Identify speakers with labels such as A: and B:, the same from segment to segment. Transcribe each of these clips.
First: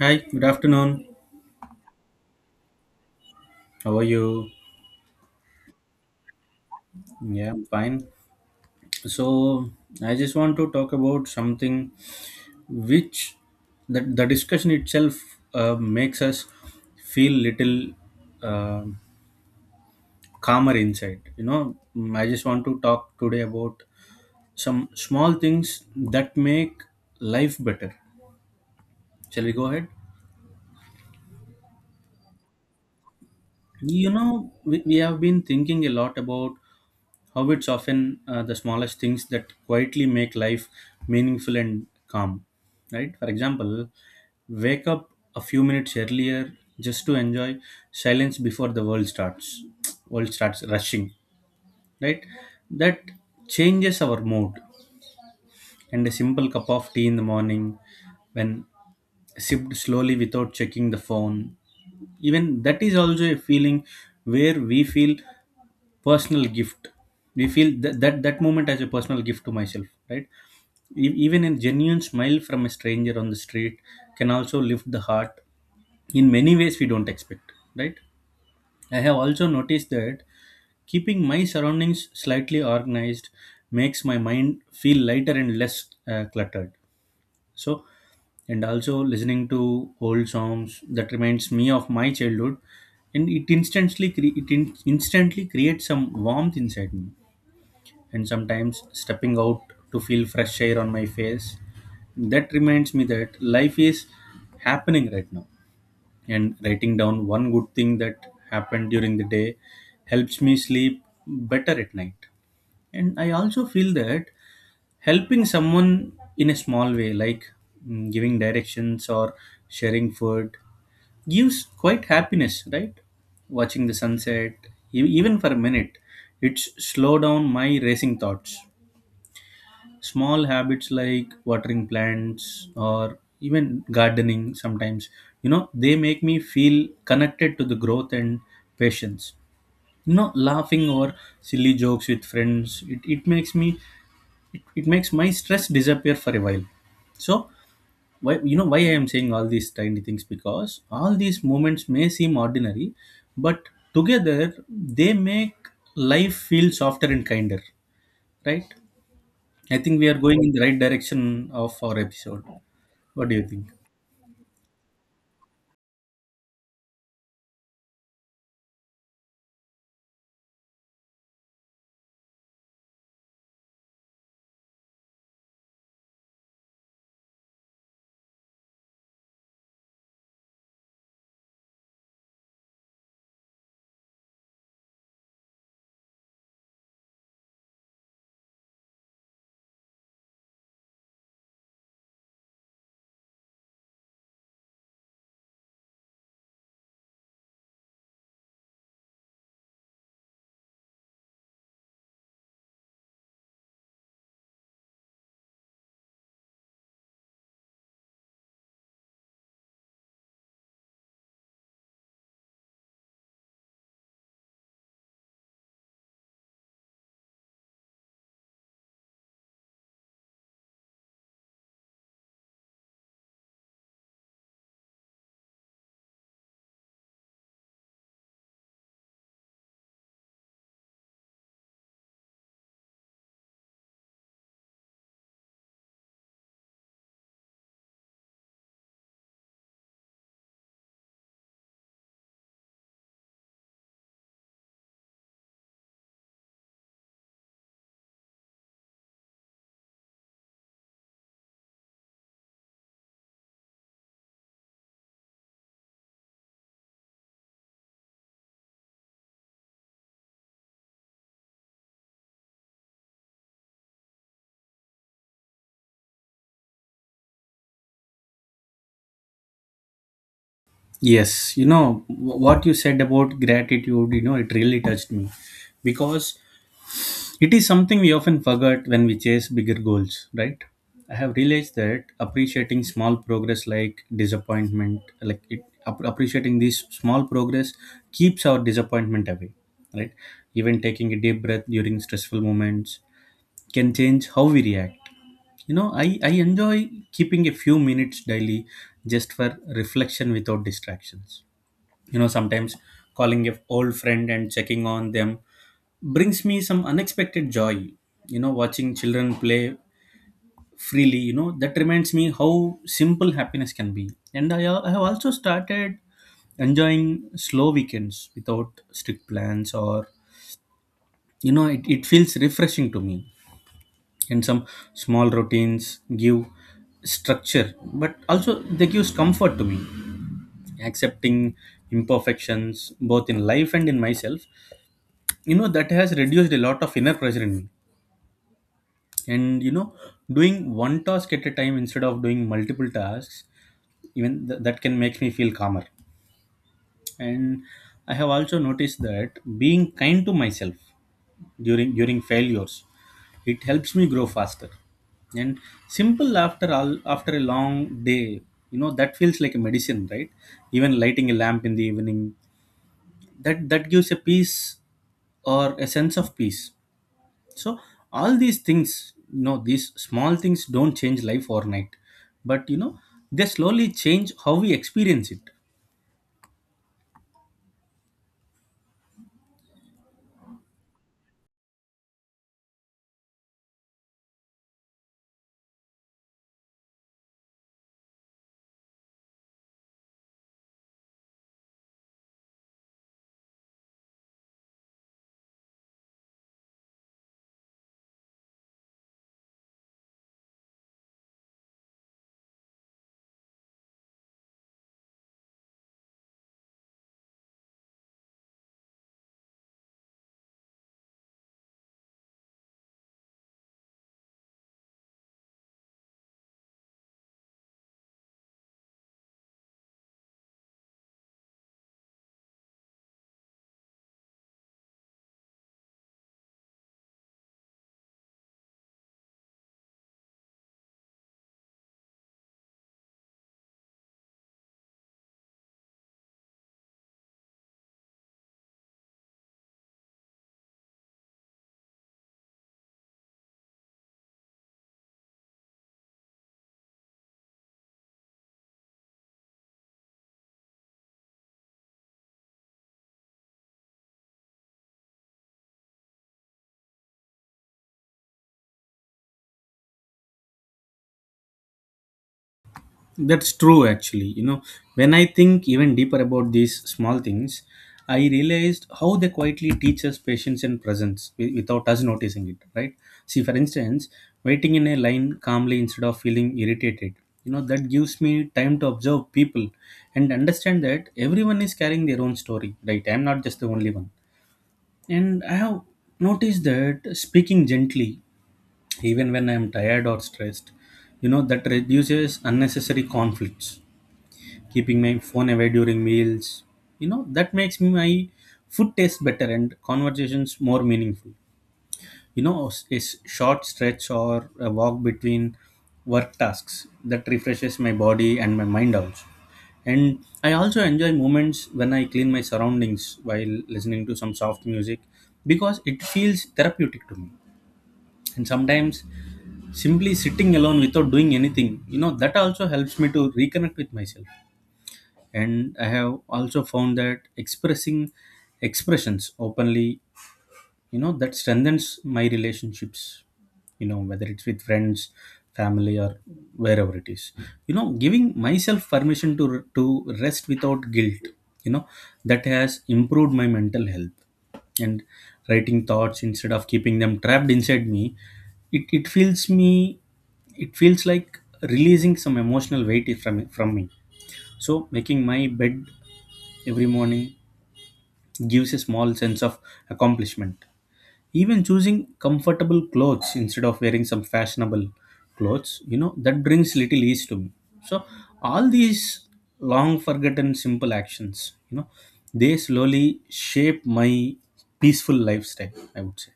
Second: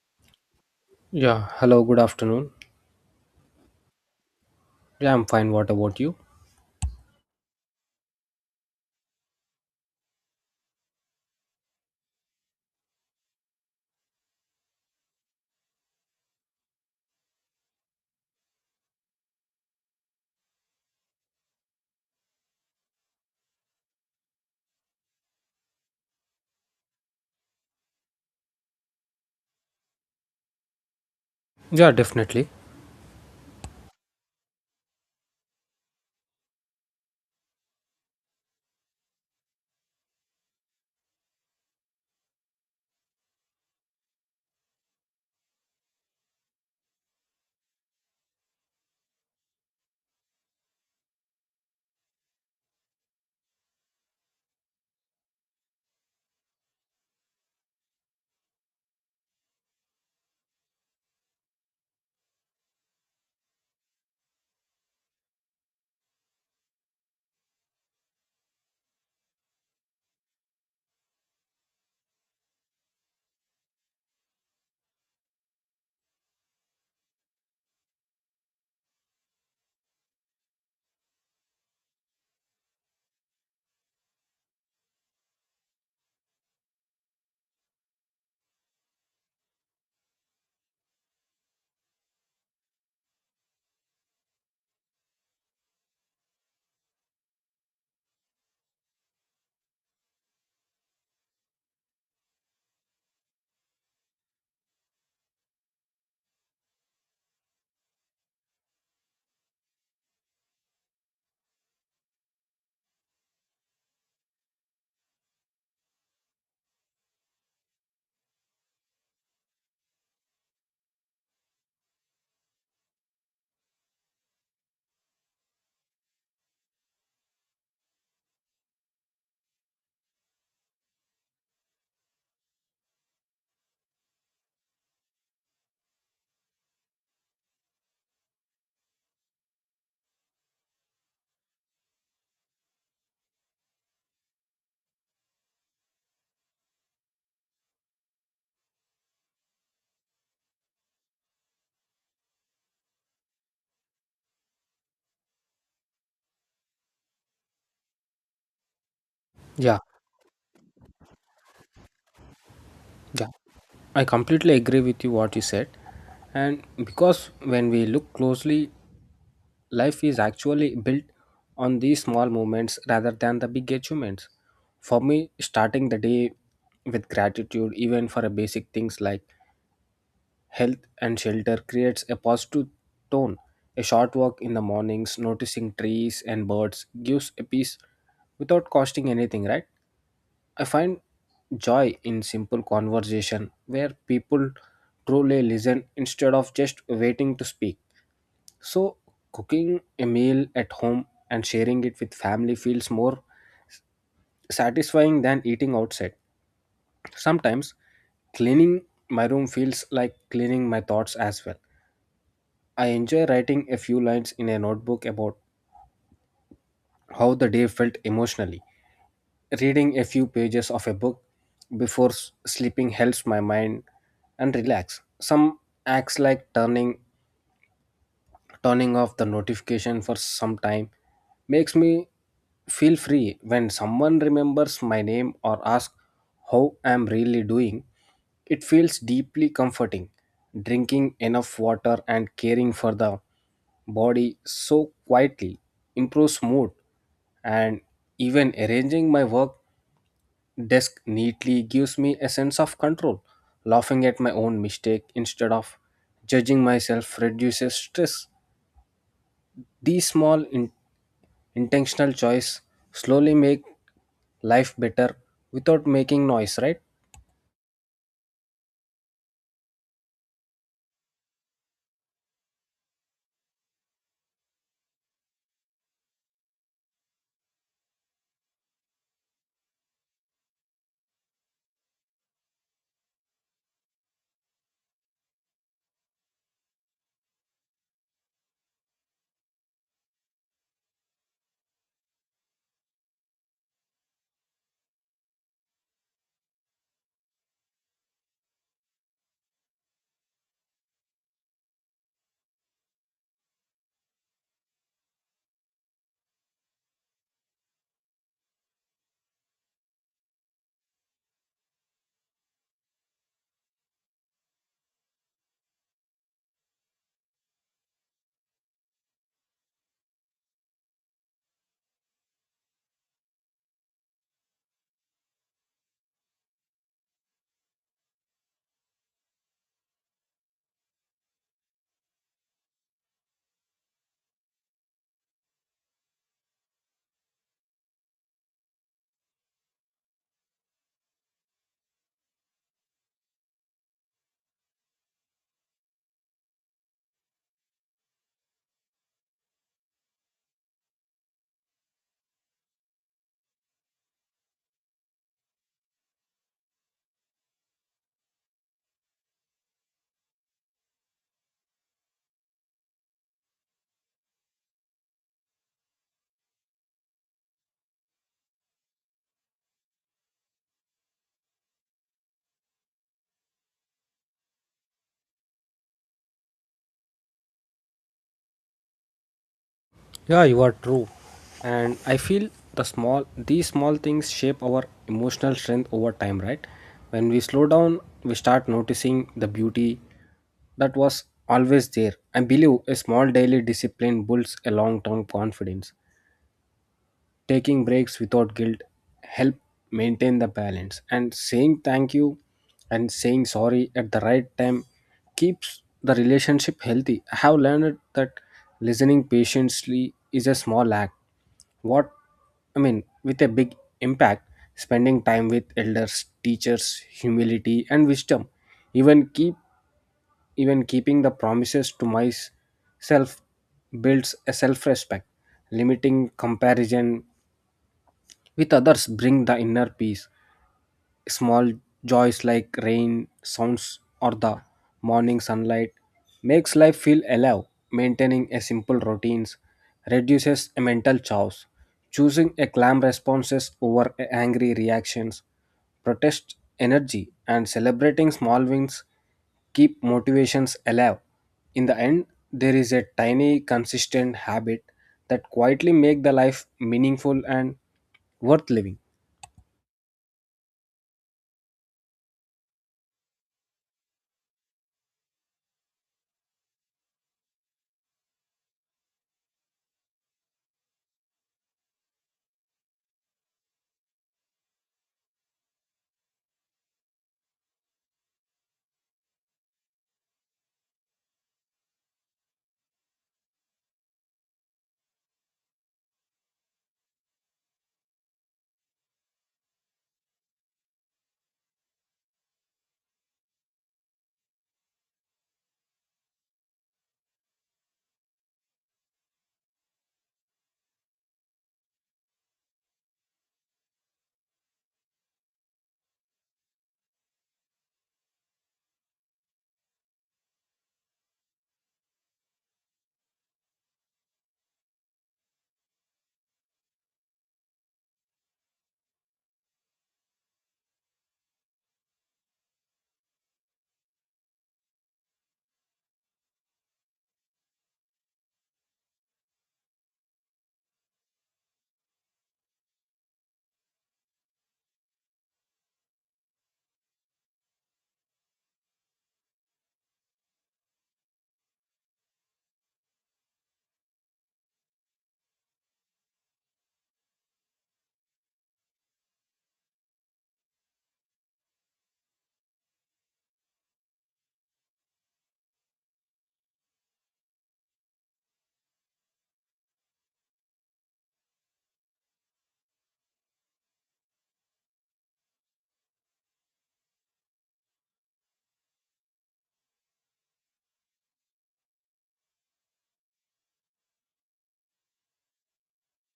A: Hi, good afternoon.
B: Yeah, hello, good afternoon.
A: How are you?
B: Yeah, I'm fine. What about you?
A: Yeah, I'm fine. So I just want to talk about something which the discussion itself makes us feel little uh, calmer inside. I just want to talk today about some small things that make life better. Shall we go ahead?
B: Yeah, definitely.
A: We have been thinking a lot about Hobbits often the smallest things that quietly make life meaningful and calm. Right? For example, wake up a few minutes earlier just to enjoy silence before the world starts. World starts rushing. Right? That changes our mood. And a simple cup of tea in the morning, when sipped slowly without checking the phone, even that is also a feeling where we feel personal gift. We feel that moment as a personal gift to myself, right? Even a genuine smile from a stranger on the street can also lift the heart in many ways we don't expect, right? I have also noticed that keeping my surroundings slightly organized makes my mind feel lighter and less cluttered. So, and also listening to old songs that reminds me of my childhood. And it instantly creates some warmth inside me. And sometimes stepping out to feel fresh air on my face. That reminds me that life is happening right now, and writing down one good thing that happened during the day helps me sleep better at night. And I also feel that helping someone in a small way, like giving directions or sharing food, gives quite happiness, right? Watching the sunset, even for a minute, it's slow down my racing thoughts. Small habits like watering plants or even gardening sometimes, they make me feel connected to the growth and patience. Laughing or silly jokes with friends, it makes my stress disappear for a while. So, why you know why I am saying all these tiny things, because all these moments may seem ordinary, but together they make life feel softer and kinder, right?
B: Yeah,
A: I think we are going in the right direction of our episode.
B: yeah.
A: What do you think?
B: I completely agree with you what you said. And because when we look closely, life is actually built on these small moments rather than the big achievements. For me, starting the day with gratitude, even for a basic things like health and shelter, creates a positive tone. A short walk in the mornings, noticing trees and birds gives a peace without costing anything, right? I find joy in simple conversation where people truly listen instead of just waiting to speak. So, cooking a meal at home and sharing it with family feels more satisfying than eating outside. Sometimes, cleaning my room feels like cleaning my thoughts as well. I enjoy writing a few lines in a notebook about how the day felt emotionally. Reading a few pages of a book before sleeping helps my mind and relax. Some acts like turning off the notification for some time makes me feel free when someone remembers my name or asks how I'm really doing. It feels deeply comforting. Drinking enough water and caring for the body so quietly improves mood, and even arranging my work desk neatly gives me a sense of control. Laughing at my own mistake instead of judging myself reduces stress. These small intentional choices slowly make life better without making noise, right?
A: Yes, you know what you said about gratitude, it really touched me because it is something we often forget when we chase bigger goals, right? I have realized that appreciating this small progress keeps our disappointment away, right? Even taking a deep breath during stressful moments can change how we react. I enjoy keeping a few minutes daily just for reflection without distractions. Sometimes calling a old friend and checking on them brings me some unexpected joy. Watching children play freely, that reminds me how simple happiness can be. And I have also started enjoying slow weekends without strict plans, or, it feels refreshing to me. And some small routines give structure, but also they gives comfort to me. Accepting imperfections both in life and in myself, that has reduced a lot of inner pressure in me. And doing one task at a time instead of doing multiple tasks, even that can make me feel calmer. And I have also noticed that being kind to myself during failures, it helps me grow faster. And simple after a long day, that feels like a medicine, right? Even lighting a lamp in the evening, that gives a peace or a sense of peace. So, all these things, these small things don't change life overnight, but they slowly change how we experience it.
B: Yeah, you are true. And I feel these small things shape our emotional strength over time, right? When we slow down, we start noticing the beauty that was always there. I believe a small daily discipline builds a long-term confidence. Taking breaks without guilt help maintain the balance, and saying thank you and saying sorry at the right time keeps the relationship healthy. I have learned that listening patiently is a small act. What I mean with a big impact, spending time with elders, teachers, humility and wisdom. Even keep even keeping the promises to myself builds a self-respect, limiting comparison with others bring the inner peace. Small joys like rain, sounds, or the morning sunlight makes life feel alive. Maintaining a simple routines reduces a mental chaos. Choosing a calm responses over a angry reactions protest energy, and celebrating small wins keep motivations alive. In the end, there is a tiny consistent habit that quietly make the life meaningful and worth living.
A: That's true, actually. When I think even deeper about these small things, I realized how they quietly teach us patience and presence without us noticing it, right? See, for instance, waiting in a line calmly instead of feeling irritated, that gives me time to observe people and understand that everyone is carrying their own story, right? I'm not just the only one. And I have noticed that speaking gently, even when I'm tired or stressed, that reduces unnecessary conflicts. Keeping my phone away during meals, that makes my food taste better and conversations more meaningful. A short stretch or a walk between work tasks that refreshes my body and my mind also. And I also enjoy moments when I clean my surroundings while listening to some soft music because it feels therapeutic to me. And sometimes simply sitting alone without doing anything, that also helps me to reconnect with myself. And I have also found that expressing expressions openly, that strengthens my relationships, whether it's with friends, family, or wherever it is. Giving myself permission to rest without guilt, you know that has improved my mental health. And writing thoughts instead of keeping them trapped inside me, it, it feels me it feels like releasing some emotional weight from me. So, making my bed every morning gives a small sense of accomplishment. Even choosing comfortable clothes instead of wearing some fashionable clothes, that brings little ease to me. So, all these long forgotten simple actions, they slowly shape my peaceful lifestyle, I would say.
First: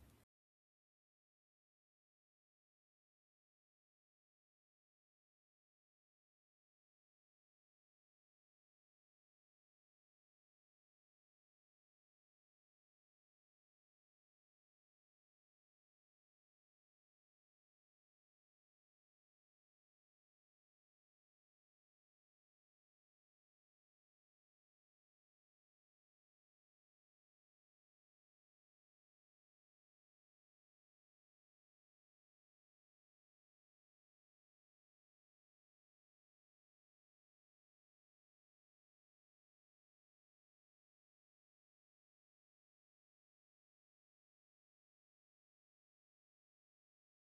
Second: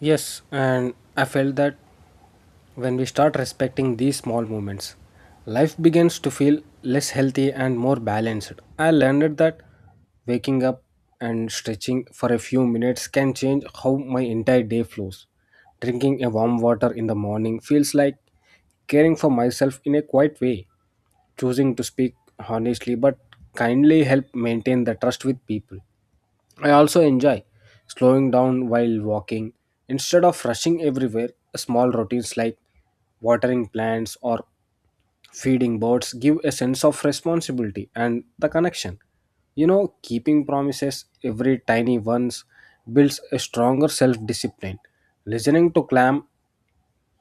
B: Yes, and I felt that when we start respecting these small movements, life begins to feel less healthy and more balanced. I learned that waking up and stretching for a few minutes can change how my entire day flows. Drinking a warm water in the morning feels like caring for myself in a quiet way. Choosing to speak honestly but kindly help maintain the trust with people. I also enjoy slowing down while walking. Instead of rushing everywhere, small routines like watering plants or feeding birds give a sense of responsibility and the connection. You know, keeping promises, every tiny ones, builds a stronger self discipline. Listening to clam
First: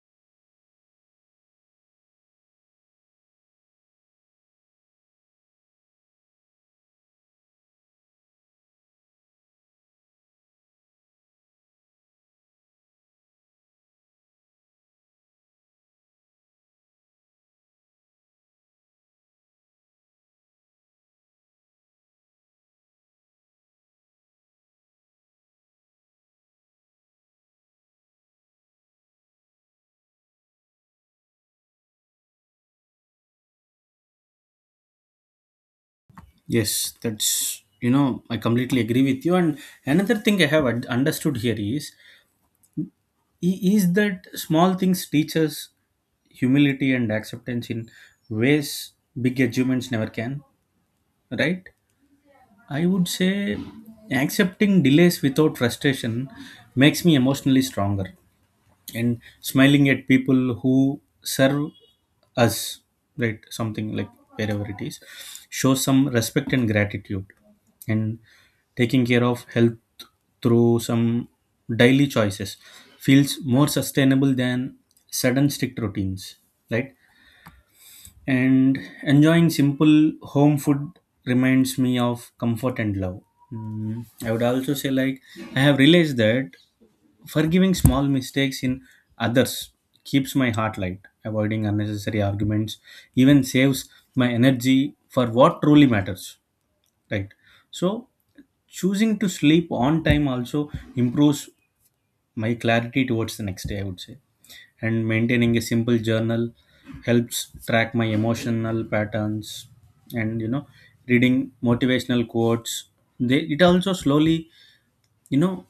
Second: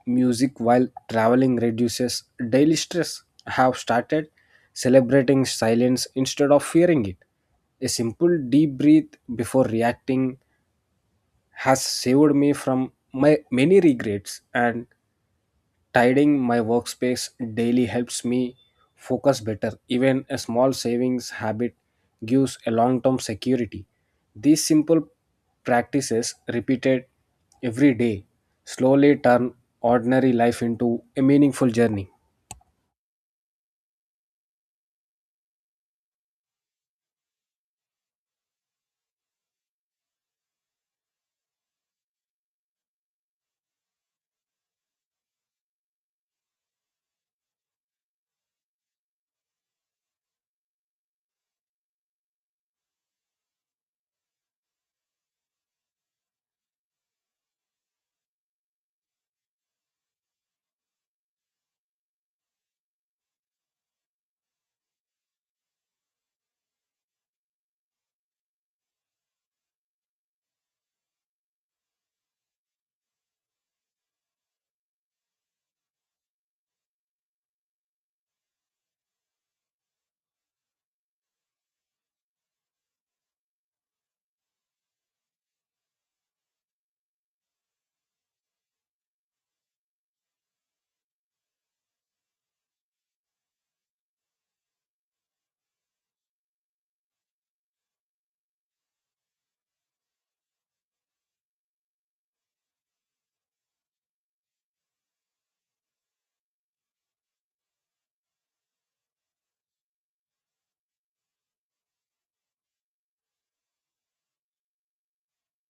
B: music while traveling reduces daily stress. I have started celebrating silence instead of fearing it. A simple deep breath before reacting has saved me from my many regrets, and tidying my workspace daily helps me focus better. Even a small savings habit gives a long term security. These simple practices, repeated every day, slowly turn ordinary life into a meaningful journey.
A: Yes, that's, I completely agree with you. And another thing I have understood here is that small things teach us humility and acceptance in ways big achievements never can, right? I would say accepting delays without frustration makes me emotionally stronger, and smiling at people who serve us, right? Something like, wherever it is, shows some respect and gratitude. And taking care of health through some daily choices feels more sustainable than sudden strict routines, right? And enjoying simple home food reminds me of comfort and love. I would also say, like, I have realized that forgiving small mistakes in others keeps my heart light. Avoiding unnecessary arguments, even saves my energy for what truly matters, right? So, choosing to sleep on time also improves my clarity towards the next day, I would say. And maintaining a simple journal helps track my emotional patterns, and reading motivational quotes, they it also slowly, you know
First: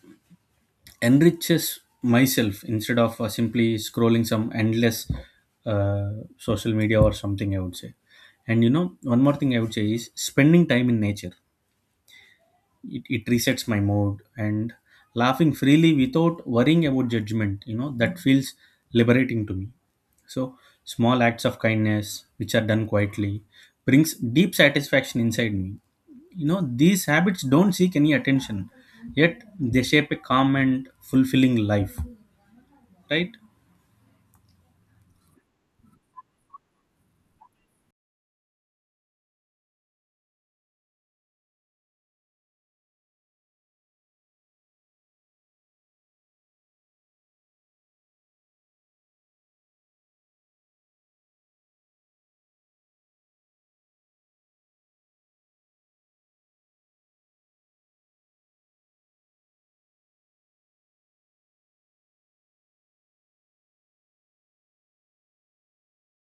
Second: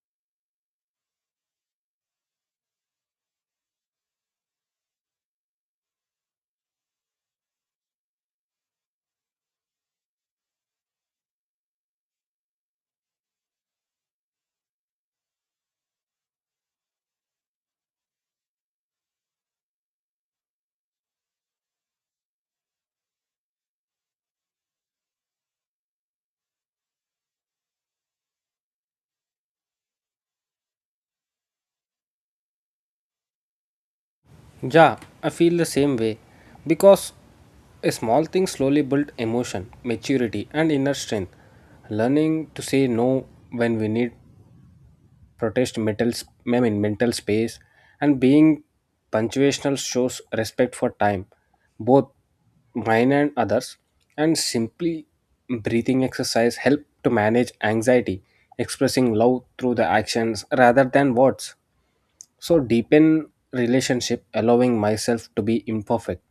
A: enriches myself instead of simply scrolling some endless uh, social media or something, I would say. And one more thing I would say is spending time in nature. It resets my mood. And laughing freely without worrying about judgment, that feels liberating to me. So, small acts of kindness which are done quietly brings deep satisfaction inside me. These habits don't seek any attention, yet they shape a calm and fulfilling life, right?
B: Yeah, I feel the same way because a small thing slowly build emotion, maturity, and inner strength. Learning to say no when we need protest I mean, mental space, and being punctuational shows respect for time, both mine and others, and simply breathing exercise help to manage anxiety, expressing love through the actions rather than words so deepen relationship, allowing myself to be imperfect,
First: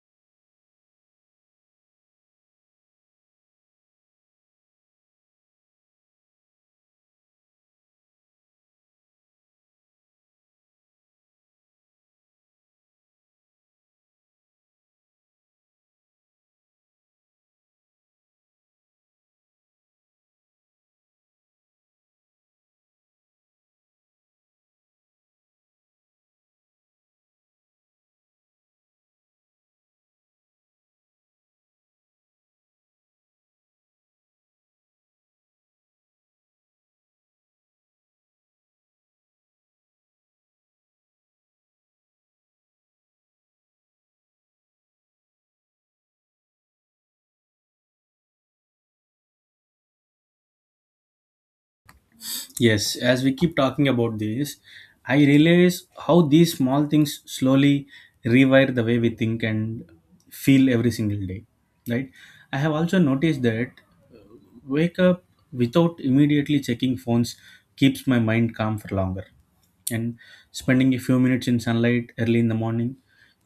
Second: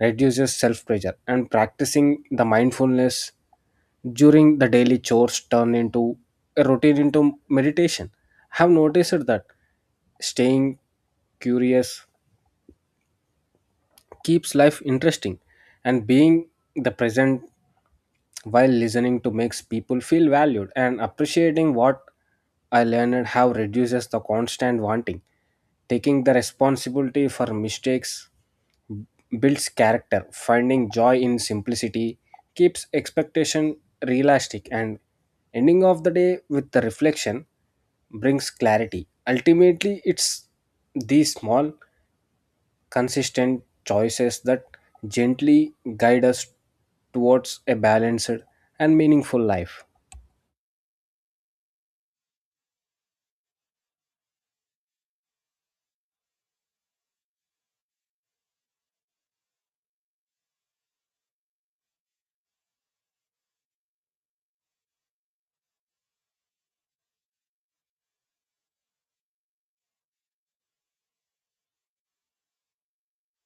B: reduces self pressure, and practicing the mindfulness during the daily chores turn into a routine into meditation. I have noticed that staying curious keeps life interesting, and being the present while listening to makes people feel valued, and appreciating what I learned how reduces the constant wanting, taking the responsibility for mistakes builds character, finding joy in simplicity keeps expectation realistic, and ending of the day with the reflection brings clarity. Ultimately, it's these small consistent choices that gently guide us towards a balanced and meaningful life.
A: Yes, as we keep talking about this, I realize how these small things slowly rewire the way we think and feel every single day, right? I have also noticed that uh, wake up without immediately checking phones keeps my mind calm for longer. And spending a few minutes in sunlight early in the morning,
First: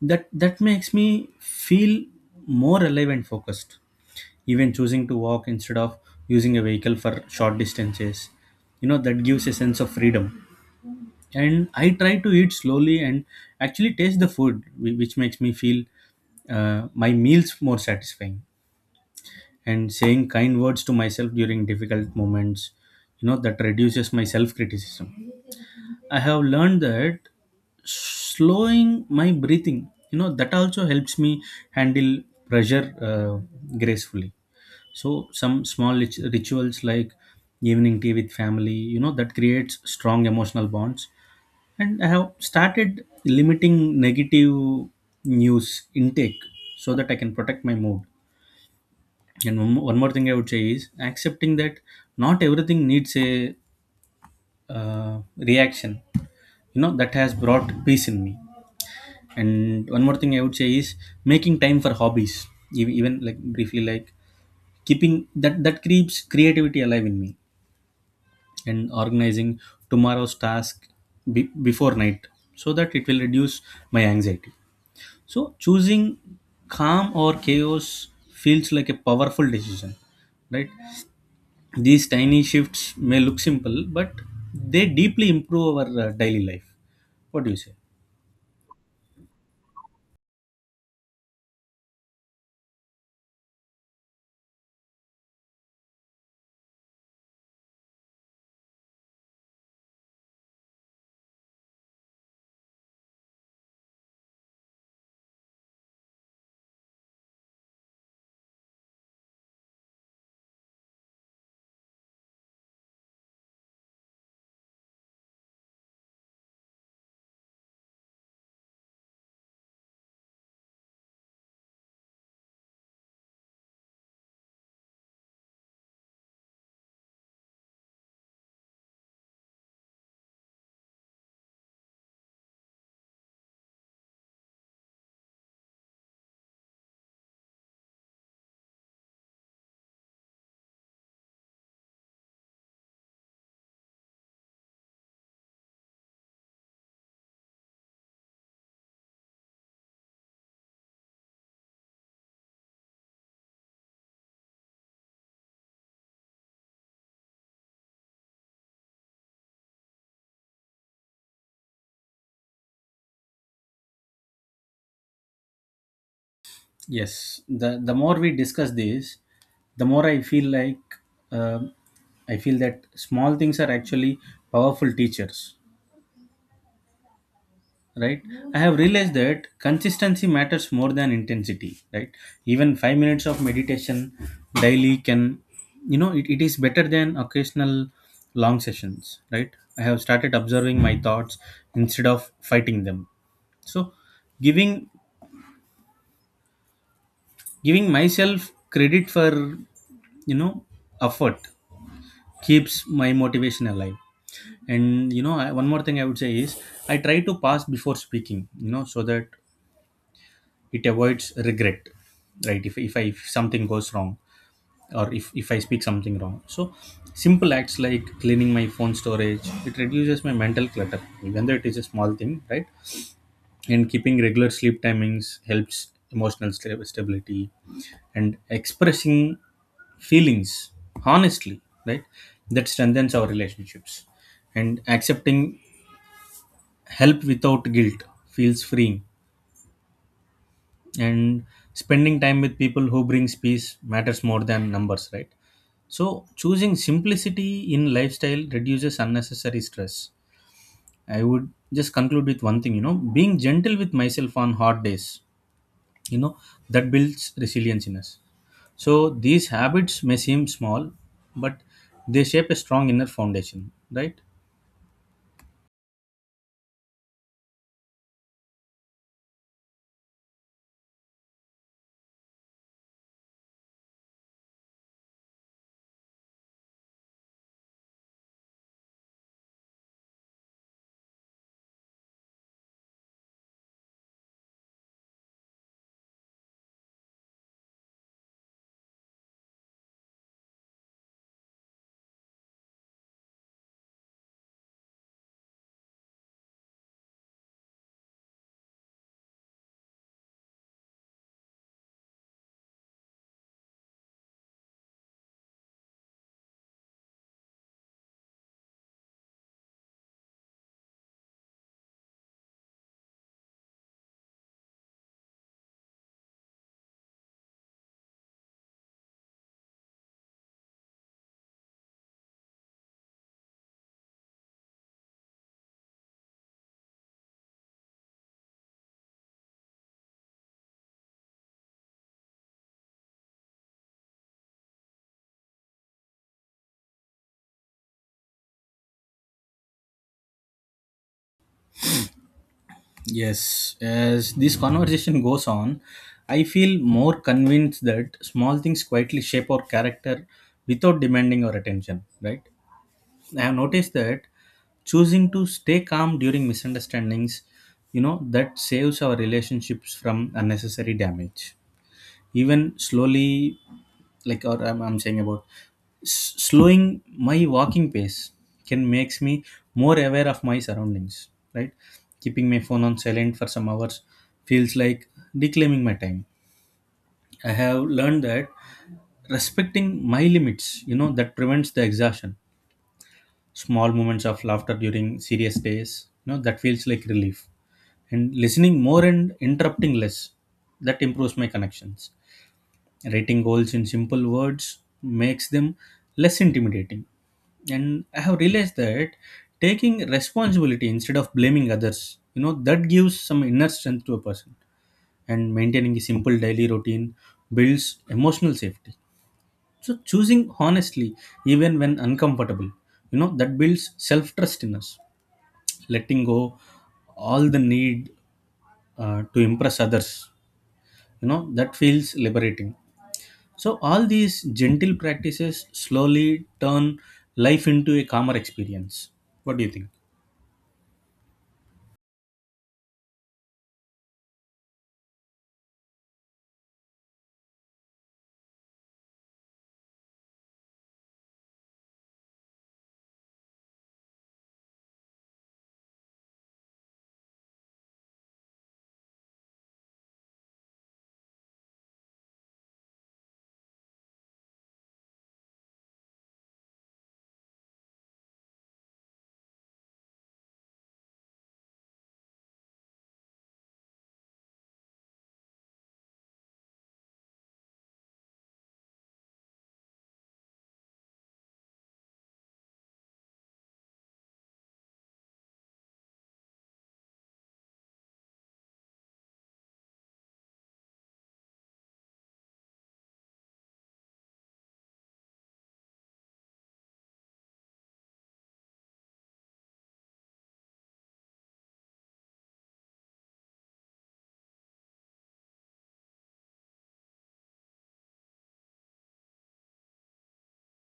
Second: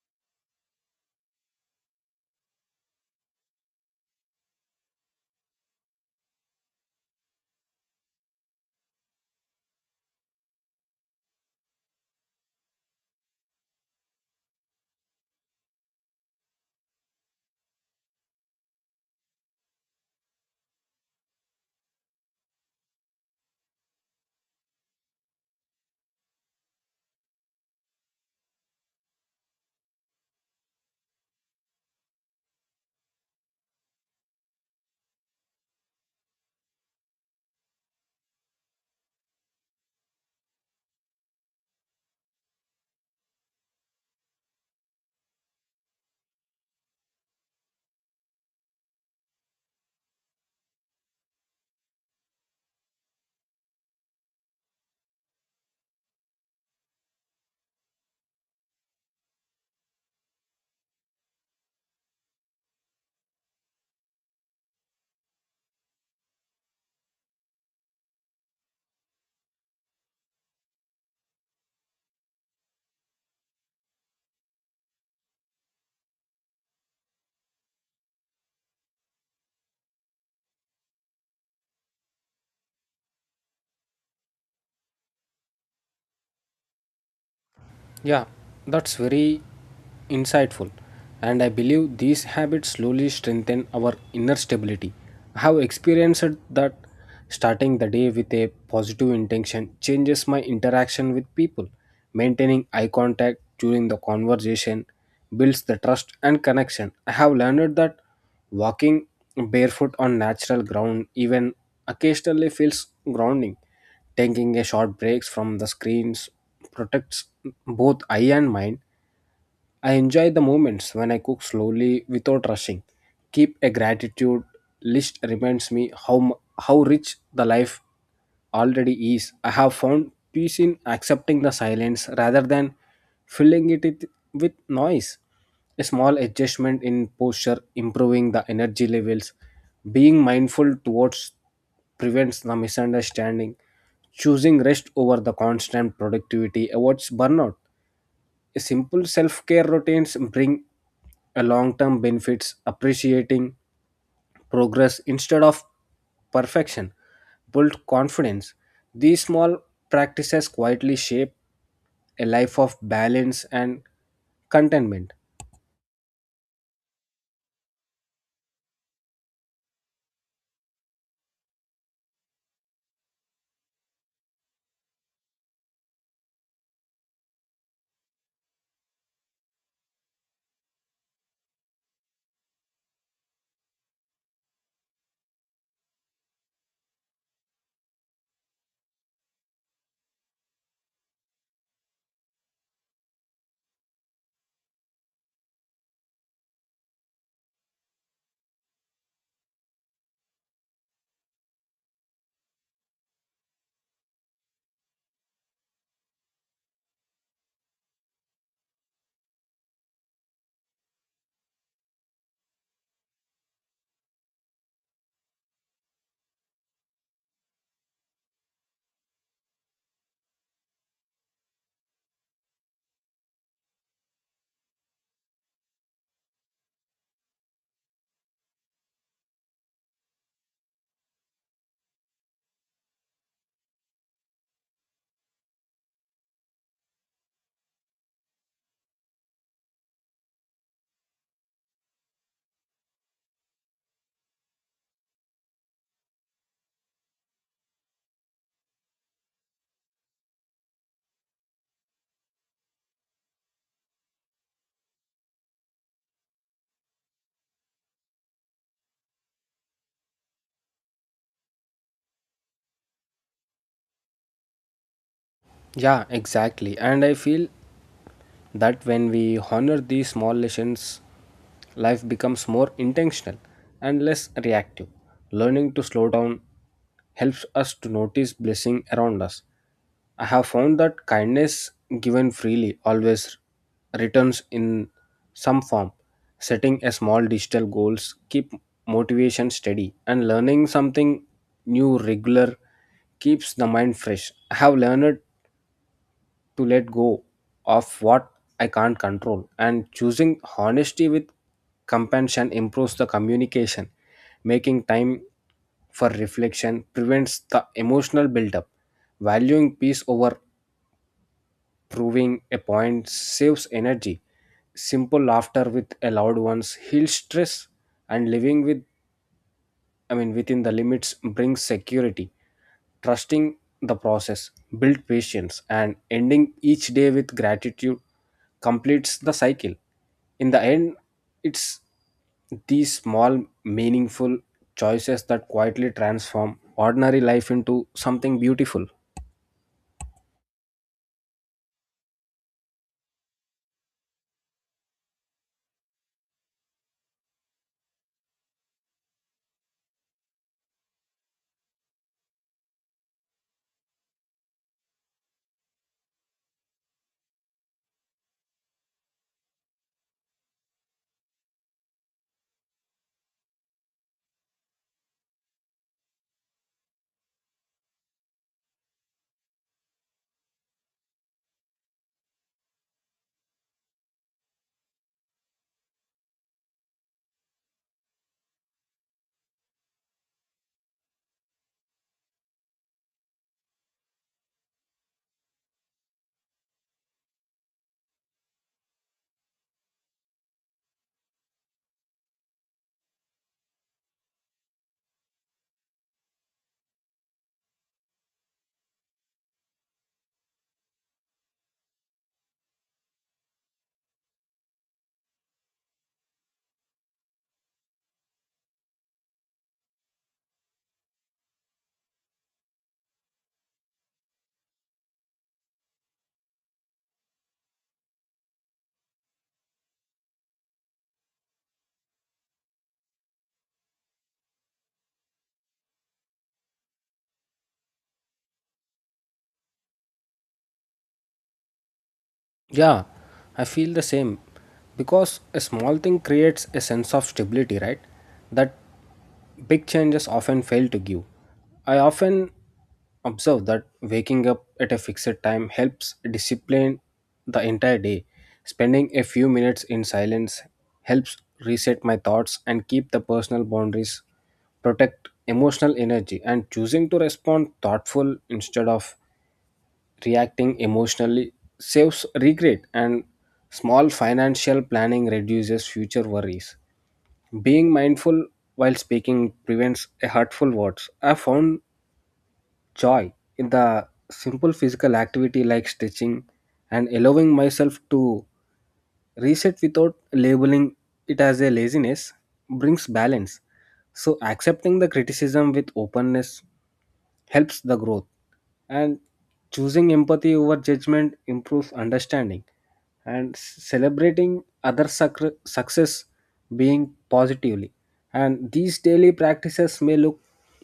A: that makes me feel more alive and focused. Even choosing to walk instead of using a vehicle for short distances, that gives a sense of freedom. And I try to eat slowly and actually taste the food, which makes me feel my meals more satisfying. And saying kind words to myself during difficult moments, that reduces my self criticism. I have learned that slowing my breathing, that also helps me handle pressure gracefully. So, some small rituals like evening tea with family, that creates strong emotional bonds. And I have started limiting negative news intake so that I can protect my mood. And one more thing I would say is accepting that not everything needs a reaction, that has brought peace in me. And one more thing I would say is making time for hobbies, even like briefly, like keeping that that keeps creativity alive in me. And organizing tomorrow's task before night, so that it will reduce my anxiety. So, choosing calm or chaos feels like a powerful decision, right? These tiny shifts may look simple, but they deeply improve our daily life. What do you say?
B: Yeah, that's very insightful. And I believe these habits slowly strengthen our inner stability. I have experienced that starting the day with a positive intention changes my interaction with people. Maintaining eye contact during the conversation builds the trust and connection. I have learned that walking barefoot on natural ground, even occasionally, feels grounding. Taking a short breaks from the screens protects both eye and mind. I enjoy the moments when I cook slowly without rushing. Keep a gratitude list reminds me how rich the life already is. I have found peace in accepting the silence rather than filling it with noise. A small adjustment in posture, improving the energy levels, being mindful towards prevents the misunderstanding, choosing rest over the constant productivity avoids burnout. Simple self care routines bring a long term benefits, appreciating progress instead of perfection, build confidence. These small practices quietly shape a life of balance and contentment.
A: Yes, the more we discuss this, the more um I feel that small things are actually powerful teachers, right? I have realized that consistency matters more than intensity, right? Even 5 minutes of meditation daily can. It is better than occasional long sessions, right? I have started observing my thoughts instead of fighting them. So, giving giving myself credit for you know effort keeps my motivation alive. And One more thing I would say is I try To pass before speaking, you know, so that it avoids regret, right? If something goes wrong or if I speak something wrong. So simple acts like cleaning my phone storage, it reduces my mental clutter, even though it is a small thing, right? And keeping regular sleep timings helps emotional stability, and expressing feelings honestly, right? That strengthens our relationships. And accepting help without guilt feels freeing. And spending time with people who brings peace matters more than numbers, right? So choosing simplicity in lifestyle reduces unnecessary stress. I would just conclude with one thing, being gentle with myself on hard days, you know that builds resilience in us. So these habits may seem small, but they shape a strong inner foundation, right?
B: Yeah, exactly. And I feel that when we honor these small lessons, life becomes more intentional and less reactive. Learning to slow down helps us to notice blessing around us. I have found that kindness given freely always returns in some form. Setting a small digital goals keep motivation steady, and learning something new regular keeps the mind fresh. I have learned to let go of what I can't control. And choosing honesty with compassion improves the communication, making time for reflection prevents the emotional buildup. Valuing peace over proving a point saves energy. Simple laughter with a loved ones heals stress, and living with, I mean, within the limits brings security. Trusting the process, build patience, and ending each day with gratitude completes the cycle. In the end, it's these small, meaningful choices that quietly transform ordinary life into something beautiful.
A: Yes, as this conversation goes on, I feel more convinced that small things quietly shape our character without demanding our attention, right? I have noticed that choosing to stay calm during misunderstandings, you know, that saves our relationships from unnecessary damage. Even slowly, like, or I'm saying about slowing my walking pace can makes me more aware of my surroundings, right? Keeping my phone on silent for some hours feels like reclaiming my time. I have learned that respecting my limits, that prevents the exhaustion. Small moments of laughter during serious days, that feels like relief. And listening more and interrupting less, that improves my connections. Writing goals in simple words makes them less intimidating. And I have realized that taking responsibility instead of blaming others, you know, that gives some inner strength to a person. And maintaining a simple daily routine builds emotional safety. So choosing honestly, even when uncomfortable, you know, that builds self trust in us. Letting go all the need to impress others, you know, that feels liberating. So, all these gentle practices slowly turn life into a calmer experience. What do you think?
B: Yeah, I feel the same because a small thing creates a sense of stability, right? That big changes often fail to give. I often observe that waking up at a fixed time helps discipline the entire day. Spending a few minutes in silence helps reset my thoughts, and keep the personal boundaries, protect emotional energy, and choosing to respond thoughtful instead of reacting emotionally saves regret, and small financial planning reduces future worries. Being mindful while speaking prevents a hurtful words. I found joy in the simple physical activity like stretching, and allowing myself to reset without labeling it as a laziness brings balance, so accepting the criticism with openness helps the growth, and choosing empathy over judgment improves understanding, and celebrating success being positively, and these daily practices may look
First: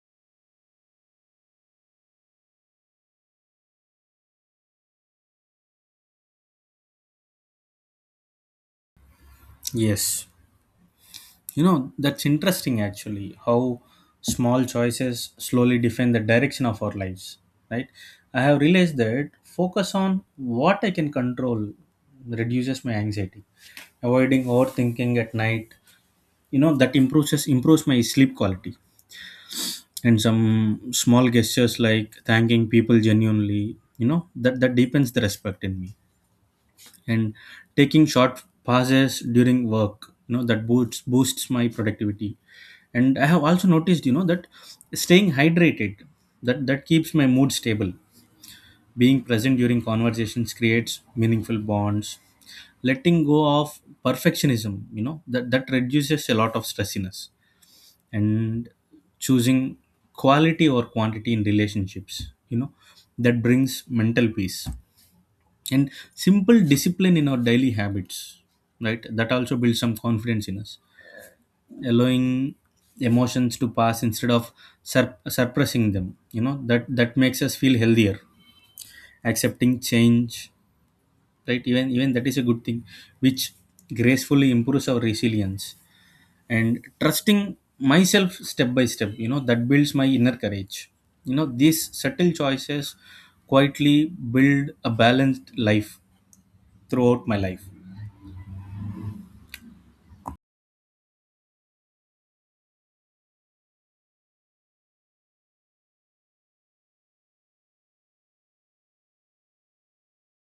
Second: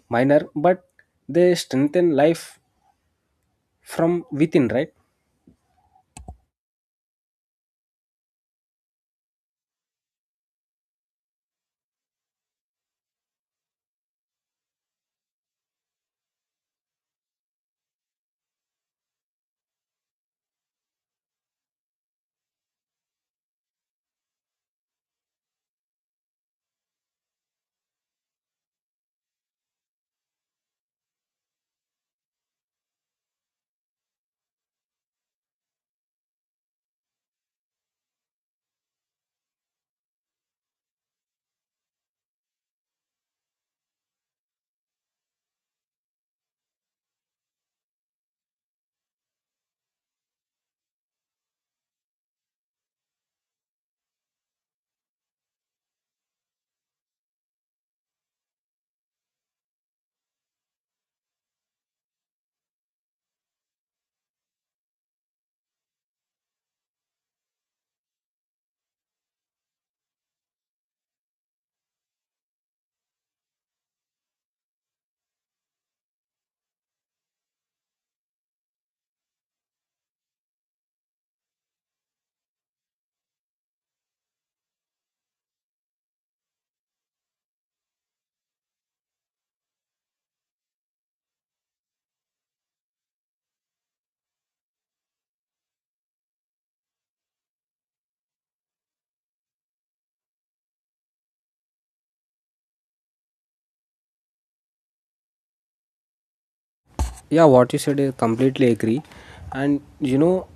B: minor, but they strengthen life from within, right?
A: Yes. You know, that's interesting actually, how small choices slowly define the direction of our lives, right? I have realized that focus on what I can control reduces my anxiety. Avoiding overthinking at night, you know, that improves my sleep quality. And some small gestures like thanking people genuinely, you know, that deepens the respect in me. And taking short pauses during work, you know, that boosts my productivity. And I have also noticed, you know, that staying hydrated, that keeps my mood stable. Being present during conversations creates meaningful bonds. Letting go of perfectionism, you know, that reduces a lot of stressiness. And choosing quality or quantity in relationships, you know, that brings mental peace. And simple discipline in our daily habits, right, that also builds some confidence in us. Allowing emotions to pass instead of suppressing them, you know, that makes us feel healthier. Accepting change, right, even that is a good thing, which gracefully improves our resilience. And trusting myself step by step, you know, that builds my inner courage. You know, these subtle choices quietly build a balanced life throughout my life.
B: Yeah, what you said is completely agree, and you know,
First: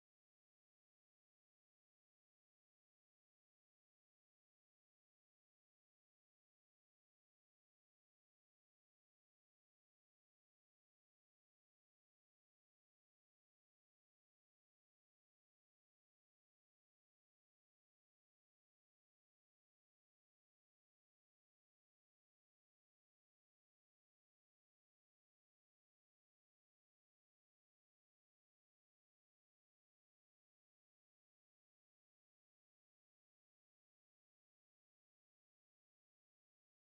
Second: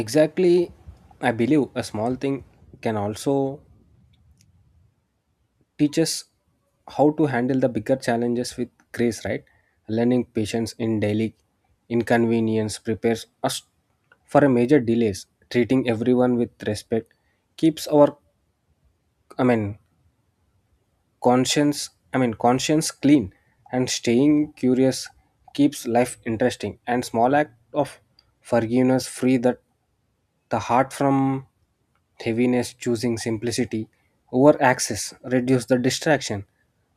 B: exactly, I believe a small thing can also teaches how to handle the bigger challenges with grace, right? Learning patience in daily inconvenience prepares us for a major delays. Treating everyone with respect keeps our, I mean, conscience, I mean, conscience clean, and staying curious keeps life interesting, and small act of forgiveness free that the heart from heaviness, choosing simplicity over access reduce the distraction.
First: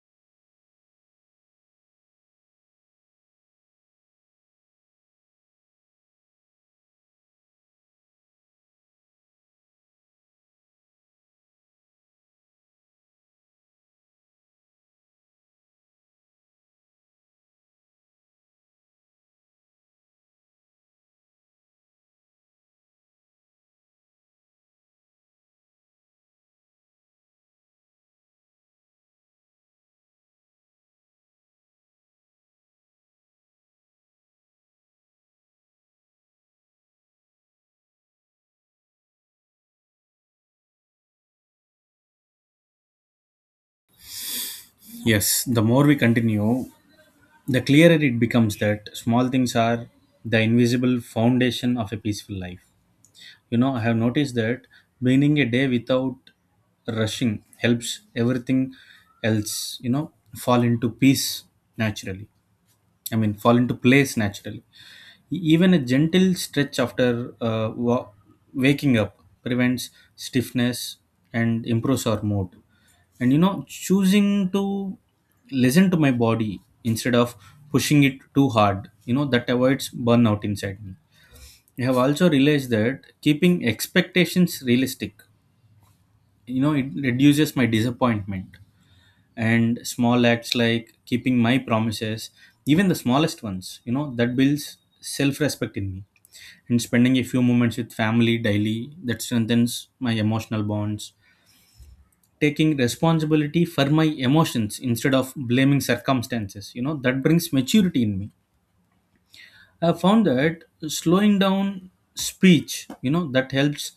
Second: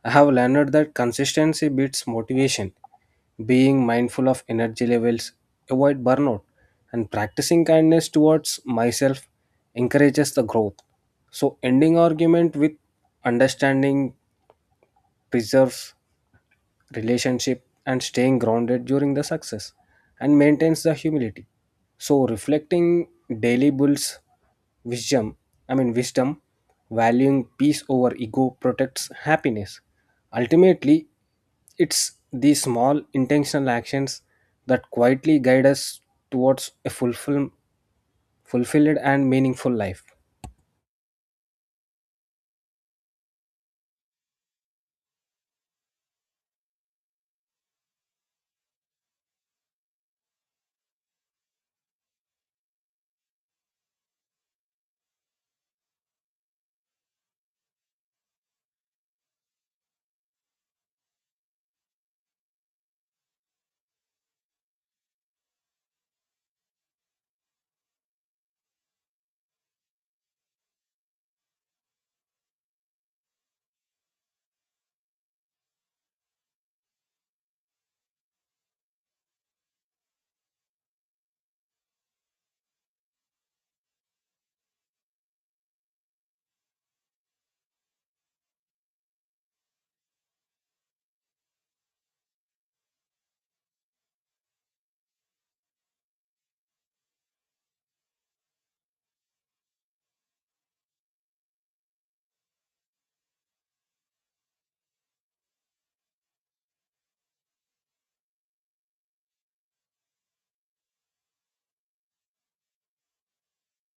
B: I have learned that consistency beats motivation, being mindful of energy levels, avoid burnout, and practicing kindness towards myself encourages the growth. So, ending argument with understanding preserves relationship, and staying grounded during the success and maintains the humility, so reflecting daily builds wisdom, I mean, wisdom, valuing peace over ego protects happiness. Ultimately, it's these small intentional actions that quietly guide us towards a fulfilled and meaningful life.
A: Yes, the more we continue, the clearer it becomes that small things are the invisible foundation of a peaceful life. You know, I have noticed that beginning a day without rushing helps everything else, you know, fall into peace naturally. I mean, fall into place naturally. Even a gentle stretch after waking up prevents stiffness and improves our mood. And you know, choosing to listen to my body instead of pushing it too hard, you know, that avoids burnout inside me. I have also realized that keeping expectations realistic, you know, it reduces my disappointment. And small acts like keeping my promises, even the smallest ones, you know, that builds self respect in me. And spending a few moments with family daily, that strengthens my emotional bonds. Taking responsibility for my emotions instead of blaming circumstances, you know, that brings maturity in me. I found that slowing down speech, you know, that helps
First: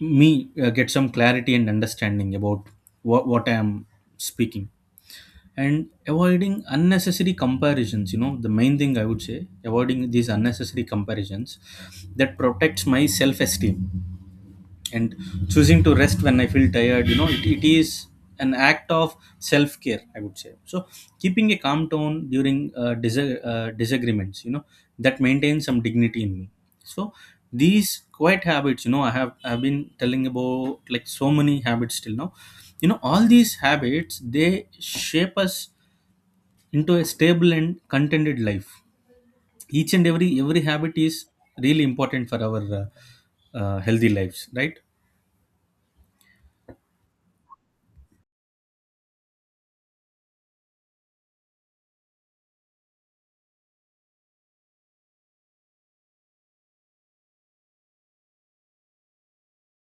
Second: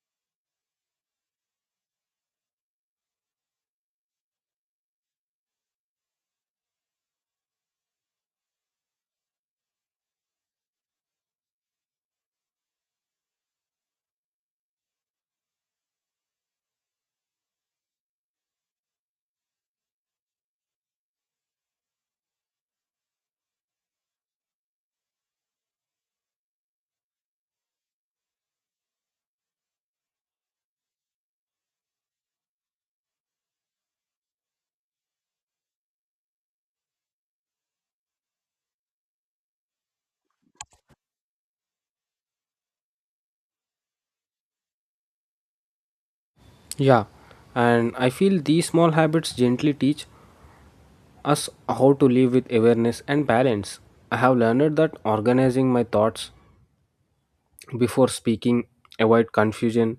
A: me get some clarity and understanding about what I am speaking. And avoiding unnecessary comparisons, you know, the main thing I would say, avoiding these unnecessary comparisons, that protects my self esteem. And choosing to rest when I feel tired, you know, it is an act of self-care, I would say. So keeping a calm tone during disagreements, you know, that maintains some dignity in me. So these quiet habits, you know, I have, I've been telling about like so many habits till now, you know, all these habits, they shape us into a stable and contented life. Each and every habit is really important for our healthy lives, right?
B: Yeah, and I feel these small habits gently teach us how to live with awareness and balance. I have learned that organizing my thoughts before speaking avoid confusion,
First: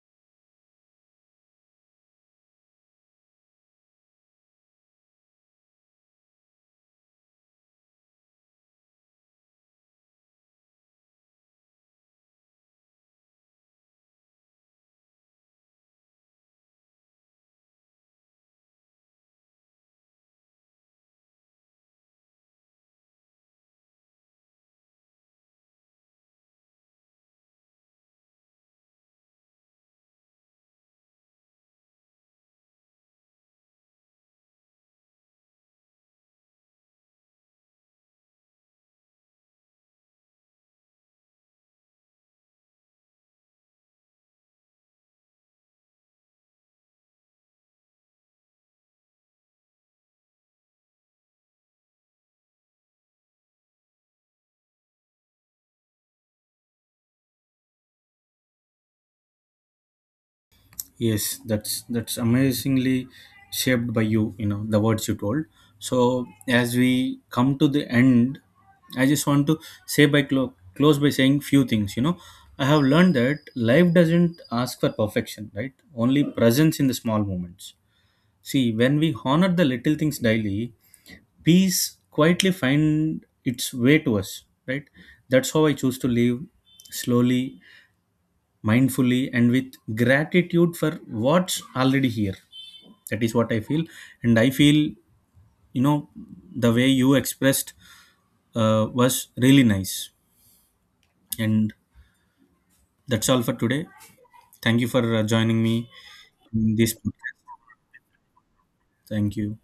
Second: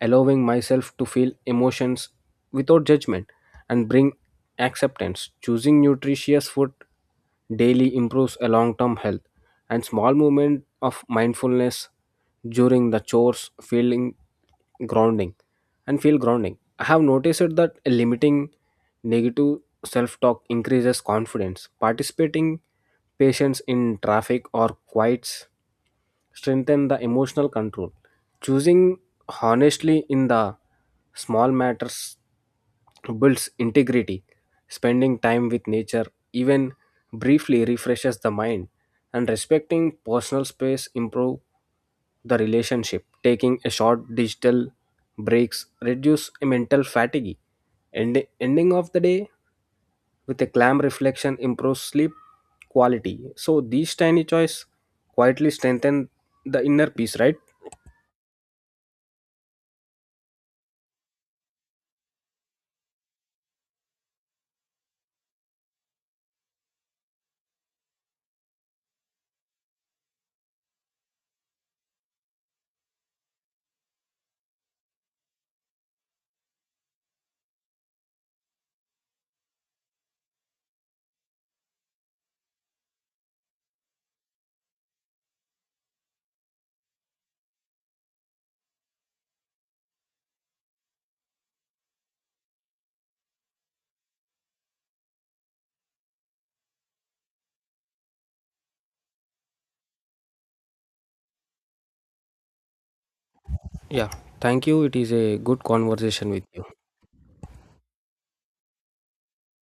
B: allowing myself to feel emotions without judgment and bring acceptance. Choosing nutritious food daily improves a long-term health, and small movement of mindfulness during the chores grounding feel grounding. I have noticed that limiting negative self-talk increases confidence. Participating patients in traffic or quiets strengthen the emotional control, choosing honestly in the small matters builds integrity, spending time with nature even briefly refreshes the mind, and respecting personal space improve the relationship, taking a short digital breaks reduce mental fatigue, and ending of the day with a clam reflection improves sleep quality. So these tiny choice quietly strengthen the inner peace, right?
A: Yes, that's amazingly shaped by you, you know, the words you told. So as we come to the end, I just want to say by close by saying few things, you know. I have learned that life doesn't ask for perfection, right? Only presence in the small moments. See, when we honor the little things daily, peace quietly find its way to us, right? That's how I choose to live slowly, mindfully, and with gratitude for what's already here. That is what I feel. And I feel, you know, the way you expressed, was really nice. And that's all for today.
B: Yeah. Thank
A: Thank
B: you.
A: you
B: It
A: for
B: is a
A: joining
B: good
A: me
B: conversation with you.
A: in this podcast. Thank you.